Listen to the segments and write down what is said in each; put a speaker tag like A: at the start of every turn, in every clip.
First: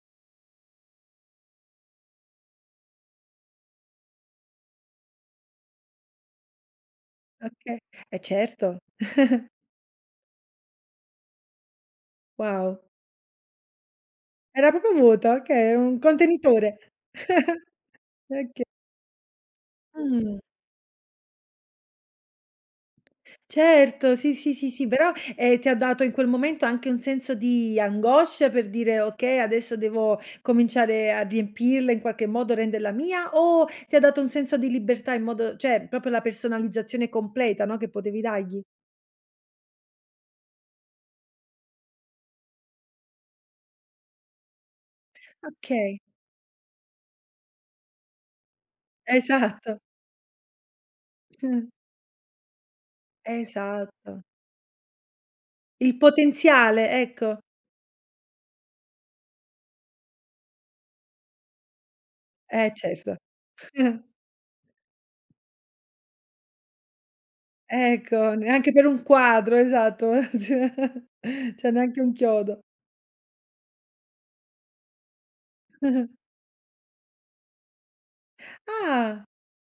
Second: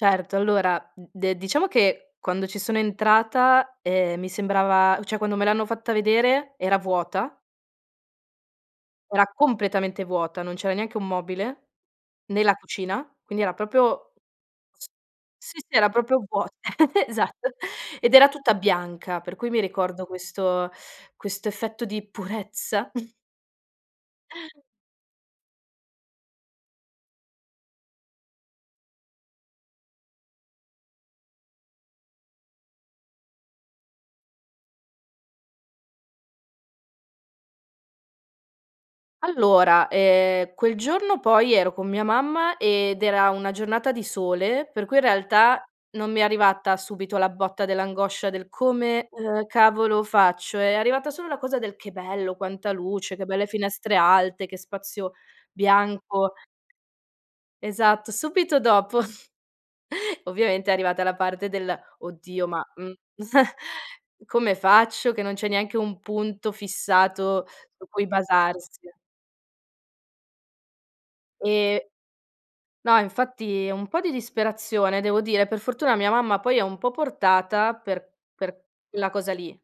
A: Certo, allora, d de diciamo che, quando ci sono entrata, ehm, mi sembrava, o cioè, quando me l'hanno fatta vedere, era vuota
B: Okay, eh, certo.
A: era completamente vuota, non c'era neanche 1 mobile, né la
B: Wow!
A: cucina, quindi era proprio
B: Era
A: s
B: proprio vuota,
A: sì,
B: okay,
A: sì, era
B: un
A: proprio vuot
B: contenitore.
A: esatto, ed era tutta
B: Oka
A: bianca, per cui mi ricordo
B: Mh.
A: questo questo effetto di purezza
B: Certo, sì, sì, sì, sì, però, ehm, ti ha dato in quel momento anche un senso di angoscia, per dire: "Okay, adesso devo cominciare a riempirla in qualche modo, renderla mia", o ti ha dato un senso di libertà in modo cioè, proprio la personalizzazione completa, no, che potevi dagli?
A: Allora, ehm, quel giorno poi ero con mia mamma ed era una giornata di sole, per cui, in realtà,
B: Okay.
A: non mi è arrivata subito la botta dell'angoscia del: "Come, ehm,
B: Esatto.
A: cavolo faccio?", è arrivata solo la cosa del: "Che bello, quanta luce, che belle finestre
B: Esatto.
A: alte, che spazio
B: Il
A: bianco"
B: potenziale, ecco.
A: esatto, subito dopo ovviamente è arrivata la parte del: "Oddio, ma,
B: Eh,
A: mhmm"
B: certo.
A: "Come faccio che non c'è neanche un punto fissato su cui
B: Ecco, neanche per
A: basarsi?"
B: un quadro, esatto. Ma cioè cioè,
A: E
B: neanche un chiodo.
A: no, infatti e un po' di disperazione devo dire, per fortuna mia mamma poi è un po' portata per per la
B: Ah!
A: cosa lì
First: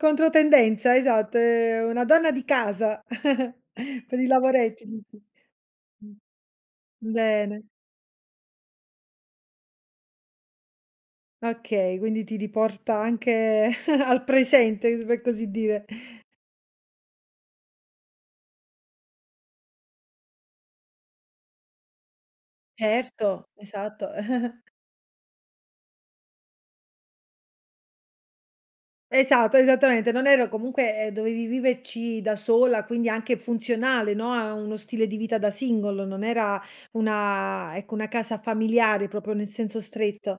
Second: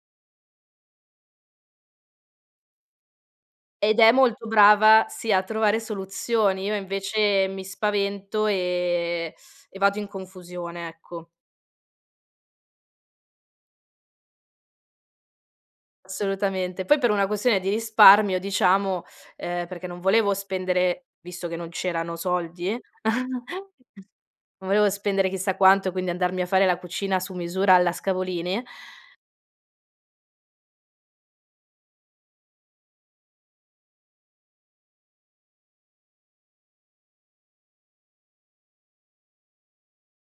B: Controtendenza, esatto, è una donna di casa,
A: ed è
B: per i
A: molto
B: lavoretti,
A: brava,
B: dici.
A: sì, a trovare
B: Mh.
A: soluzioni. Io invece mi
B: Bene.
A: spavento e e vado in confusione, ecco.
B: Okay, quindi ti riporta anche al presente, u per così dire.
A: Assolutamente. Poi per una questione di risparmio diciamo, ehm, perché non volevo spendere visto che non c'erano soldi,
B: Erto, esatto.
A: non volevo spendere chissà quanto, quindi andarmi a fare la cucina su misura alla Scavolini
B: Esatto, esattamente, non ero comunque eh, dovevi viverci da sola, quindi anche funzionale, no, a a uno stile di vita da single, non era una ecco, una casa familiare, proprio nel senso stretto.